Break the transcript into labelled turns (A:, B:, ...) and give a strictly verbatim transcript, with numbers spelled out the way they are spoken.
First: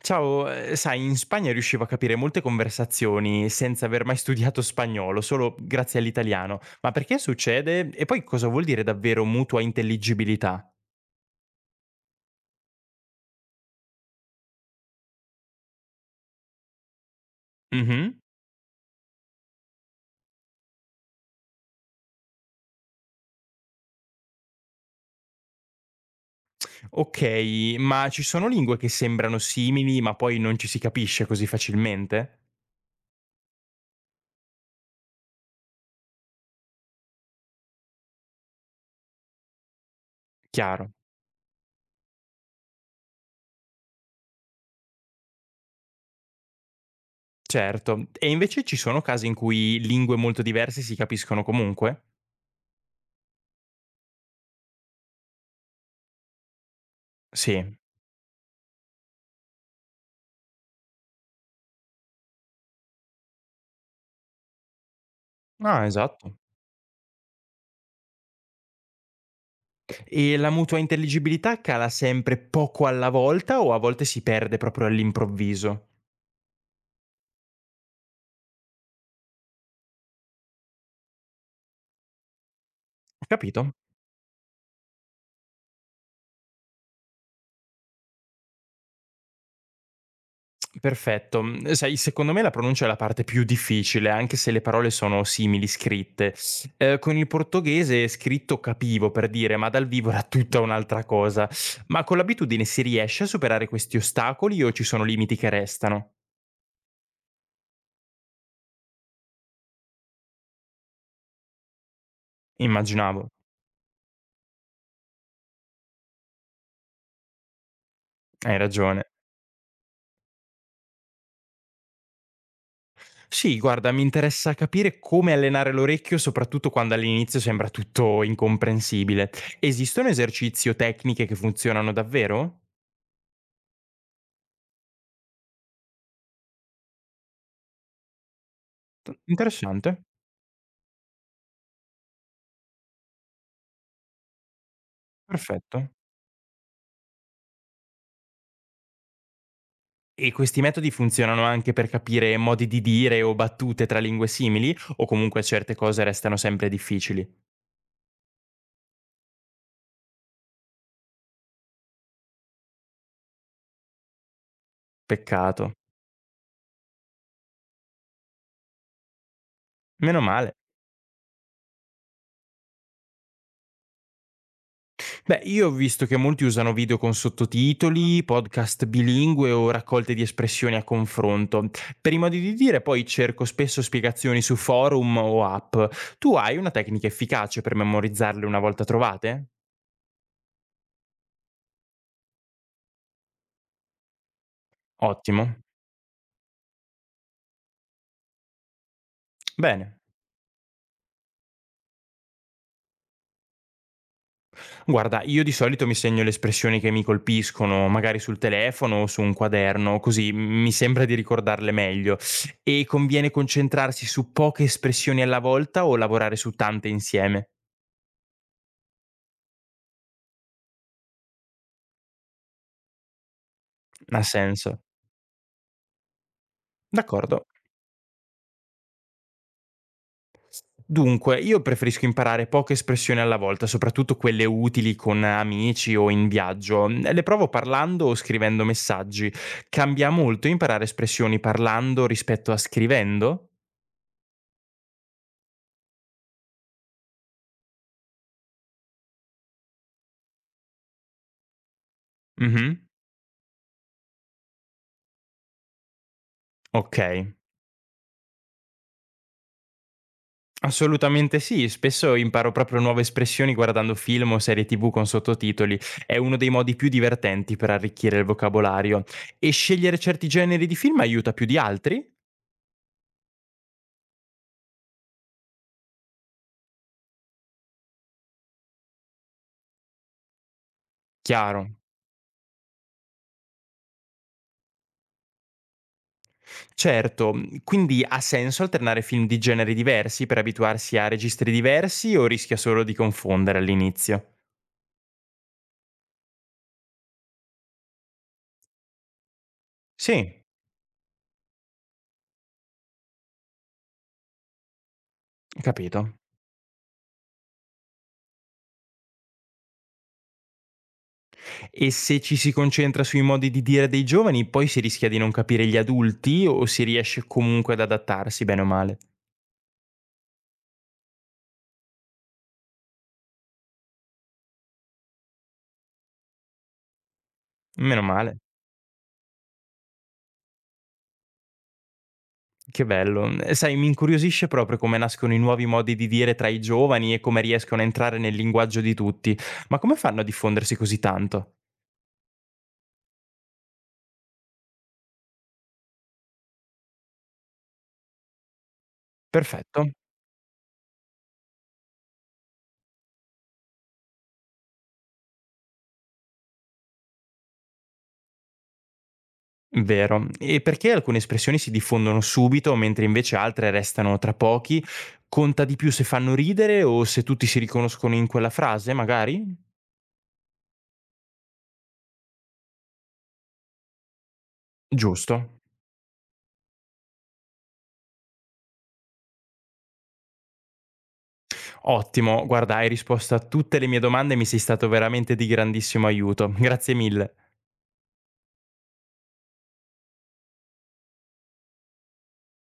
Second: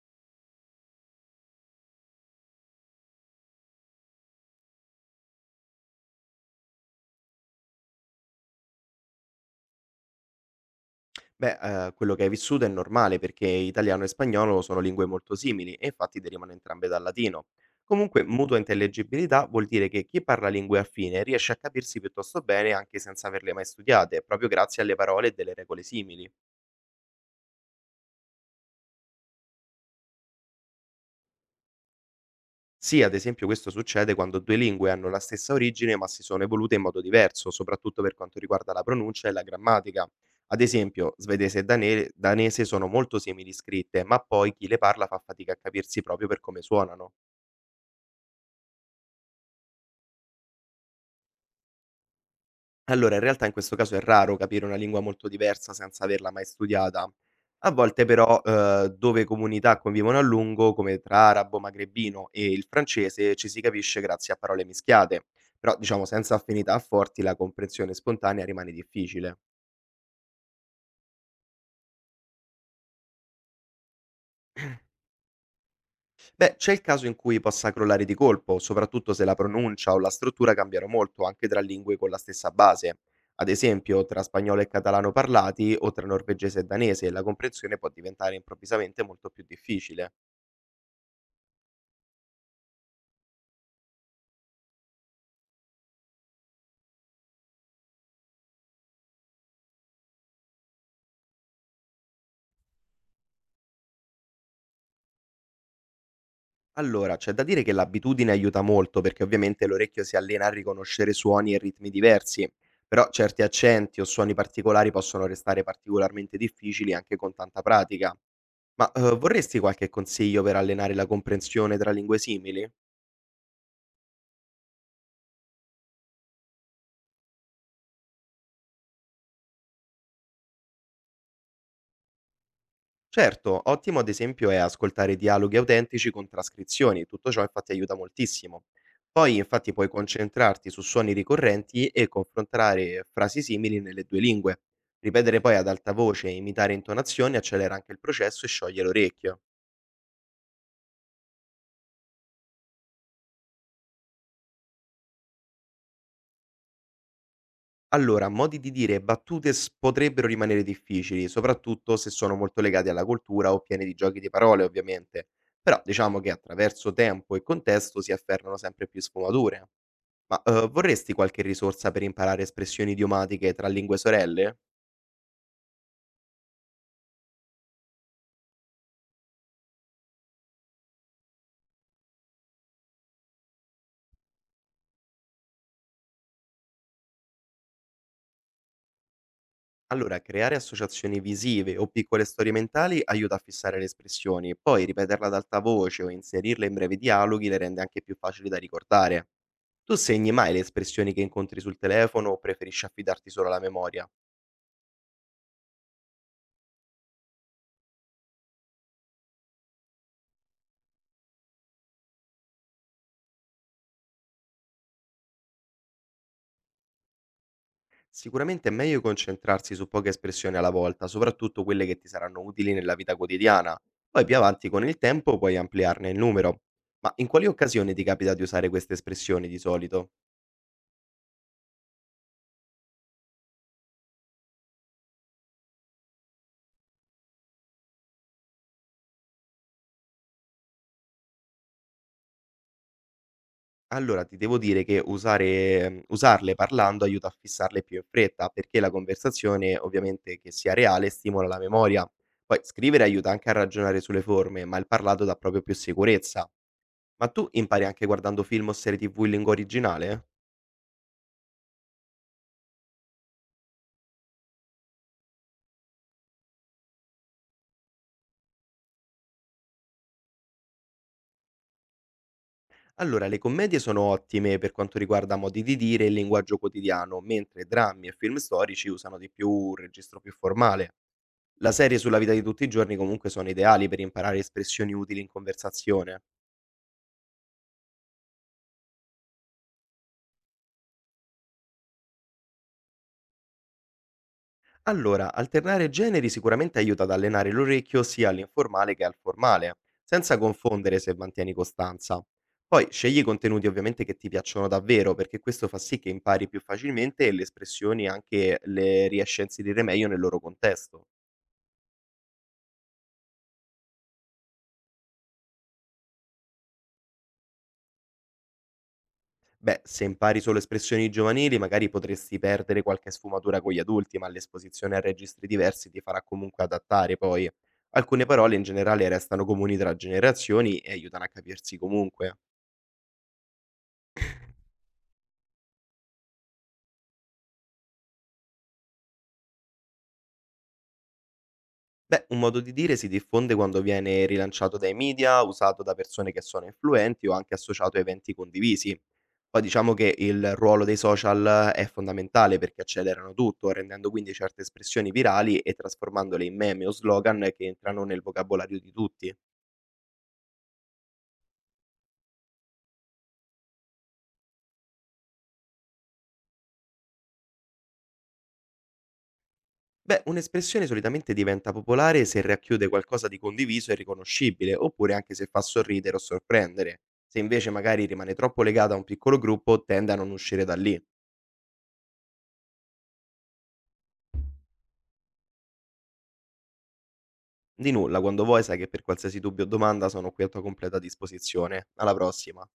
A: Ciao, ehm, sai in Spagna riuscivo a capire molte conversazioni senza aver mai studiato spagnolo, solo grazie all'italiano. Ma perché succede? E poi cosa vuol dire davvero mutua intelligibilità?
B: Beh, ehm, quello che hai vissuto è normale perché italiano e spagnolo sono lingue molto simili e infatti derivano entrambe dal latino.
A: Mh-mh.
B: Comunque, mutua intellegibilità vuol dire che chi parla lingue affine riesce a capirsi piuttosto bene anche senza averle mai studiate, proprio grazie alle parole e delle regole simili.
A: Okay, ma ci sono lingue che sembrano simili, ma poi non ci si capisce così facilmente?
B: Sì, ad esempio questo succede quando due lingue hanno la stessa origine ma si sono evolute in modo diverso, soprattutto per quanto riguarda la pronuncia e la grammatica. Ad
A: Chiaro,
B: esempio, svedese e dane- danese sono molto simili scritte, ma poi chi le parla fa fatica a capirsi proprio per come suonano.
A: certo. E invece ci sono casi in cui lingue molto diverse si capiscono comunque?
B: Allora, in realtà in questo caso è raro capire una lingua molto diversa senza averla mai studiata. A
A: Sì.
B: volte però, ehm, dove comunità convivono a lungo, come tra arabo, magrebino e il francese, ci si capisce grazie a parole mischiate, però
A: Ah,
B: diciamo senza
A: esatto.
B: affinità forti la comprensione spontanea rimane difficile.
A: E la mutua intelligibilità cala sempre poco alla volta o a volte si perde proprio all'improvviso?
B: Beh, c'è il caso in cui possa crollare di colpo, soprattutto se la pronuncia o la struttura cambiano molto anche tra lingue con la stessa base.
A: Ho
B: Ad
A: capito?
B: esempio, tra spagnolo e catalano parlati o tra norvegese e danese, la comprensione può diventare improvvisamente molto più difficile.
A: Perfetto. Mm, sai, secondo me la pronuncia è la parte più difficile, anche se le parole sono simili scritte. Eh, con il portoghese scritto capivo per dire, ma dal vivo era tutta un'altra cosa. Ma con l'abitudine si riesce a superare questi ostacoli o ci sono limiti che restano?
B: Allora, c'è da dire che l'abitudine aiuta molto perché ovviamente l'orecchio si allena a riconoscere suoni e ritmi diversi, però
A: Immaginavo.
B: certi accenti o suoni particolari possono restare particolarmente difficili anche con tanta pratica.
A: Hai
B: Ma eh,
A: ragione.
B: vorresti qualche consiglio per allenare la comprensione tra lingue simili?
A: Sì, guarda, mi interessa capire come allenare l'orecchio, soprattutto quando all'inizio sembra tutto incomprensibile. Esistono esercizi o tecniche che funzionano davvero?
B: Certo, ottimo ad esempio è ascoltare dialoghi autentici con trascrizioni, tutto ciò infatti aiuta moltissimo.
A: T-
B: Poi infatti puoi
A: Interessante,
B: concentrarti su suoni ricorrenti e confrontare frasi simili nelle due lingue. Ripetere poi ad
A: perfetto.
B: alta voce e imitare intonazioni accelera anche il processo e scioglie l'orecchio.
A: E questi metodi funzionano anche per capire modi di dire o battute tra lingue simili, o comunque certe cose restano sempre difficili?
B: Allora, modi di dire e battute s- potrebbero rimanere difficili, soprattutto se sono molto legati alla cultura o pieni di giochi di parole, ovviamente.
A: Peccato.
B: Però diciamo che attraverso tempo e contesto si affermano sempre più sfumature.
A: Meno
B: Ma,
A: male.
B: uhm, vorresti qualche risorsa per imparare espressioni idiomatiche tra lingue sorelle?
A: Beh, io ho visto che molti usano video con sottotitoli, podcast bilingue o raccolte di espressioni a confronto. Per i modi di dire, poi cerco spesso spiegazioni su forum o app. Tu hai una tecnica efficace per memorizzarle una volta trovate?
B: Allora, creare associazioni visive o piccole storie mentali aiuta a fissare le espressioni, poi ripeterle ad
A: Ottimo.
B: alta voce o inserirle in brevi dialoghi le rende anche più facili da ricordare.
A: Bene.
B: Tu segni mai le espressioni che incontri sul telefono o preferisci affidarti solo alla memoria?
A: Guarda, io di solito mi segno le espressioni che mi colpiscono, magari sul telefono o su un quaderno, così mi sembra di ricordarle meglio. E conviene concentrarsi su poche espressioni alla volta o lavorare su tante insieme?
B: Sicuramente è meglio concentrarsi su poche espressioni alla volta, soprattutto quelle che ti saranno utili nella vita quotidiana.
A: Ha
B: Poi più avanti
A: senso.
B: con il tempo puoi ampliarne il numero. Ma in
A: D'accordo.
B: quali occasioni ti capita di usare queste espressioni di solito?
A: Dunque, io preferisco imparare poche espressioni alla volta, soprattutto quelle utili con amici o in viaggio. Le provo parlando o scrivendo messaggi. Cambia molto imparare espressioni parlando rispetto a scrivendo?
B: Allora ti devo dire che usare, ehm, usarle parlando aiuta a fissarle più in fretta, perché la conversazione ovviamente che sia reale stimola la memoria. Poi
A: Mhm.
B: scrivere aiuta anche a ragionare sulle forme, ma il parlato dà proprio più sicurezza.
A: Ok.
B: Ma tu impari anche guardando film o serie tv in lingua originale?
A: Assolutamente sì, spesso imparo proprio nuove espressioni guardando film o serie tv con sottotitoli, è uno dei modi più divertenti per arricchire il vocabolario. E scegliere certi generi di film aiuta più di altri?
B: Allora, le commedie sono ottime per quanto riguarda modi di dire e linguaggio quotidiano, mentre drammi e film storici usano di più un registro più formale.
A: Chiaro.
B: La serie sulla vita di tutti i giorni comunque sono ideali per imparare espressioni utili in conversazione.
A: Certo, quindi ha senso alternare film di generi diversi per abituarsi a registri diversi o rischia solo di confondere all'inizio?
B: Allora, alternare generi sicuramente aiuta ad allenare l'orecchio sia all'informale che al formale, senza
A: Sì,
B: confondere se mantieni costanza. Poi scegli contenuti ovviamente che ti piacciono davvero, perché questo fa sì che
A: capito.
B: impari più facilmente e le espressioni anche le riesci a inserire meglio nel loro contesto.
A: E se ci si concentra sui modi di dire dei giovani, poi si rischia di non capire gli adulti o si riesce comunque ad adattarsi bene o male?
B: Beh, se impari solo espressioni giovanili, magari potresti perdere qualche sfumatura con gli adulti, ma l'esposizione a registri diversi ti farà comunque adattare poi.
A: Meno
B: Alcune
A: male.
B: parole in generale restano comuni tra generazioni e aiutano a capirsi comunque.
A: Che bello. Eh, Sai, mi incuriosisce proprio come nascono i nuovi modi di dire tra i giovani e come riescono a entrare nel linguaggio di tutti. Ma come fanno a diffondersi così tanto?
B: Beh, un modo di dire si diffonde quando viene rilanciato dai media, usato da persone che sono influenti o anche associato a eventi condivisi. Poi
A: Perfetto.
B: diciamo che il ruolo dei social è fondamentale perché accelerano tutto, rendendo quindi certe espressioni virali e trasformandole in meme o slogan che entrano nel vocabolario di tutti.
A: Vero. E perché alcune espressioni si diffondono subito, mentre invece altre restano tra pochi? Conta di più se fanno ridere o se tutti si riconoscono in quella frase, magari?
B: Beh, un'espressione solitamente diventa popolare se racchiude qualcosa di condiviso e riconoscibile, oppure anche
A: Giusto.
B: se fa sorridere o sorprendere. Se invece magari rimane troppo legata a un piccolo gruppo, tende a non uscire da lì.
A: Ottimo, guarda, hai risposto a tutte le mie domande e mi sei stato veramente di grandissimo aiuto. Grazie mille.
B: Di nulla, quando vuoi sai che per qualsiasi dubbio o domanda sono qui a tua completa disposizione. Alla prossima.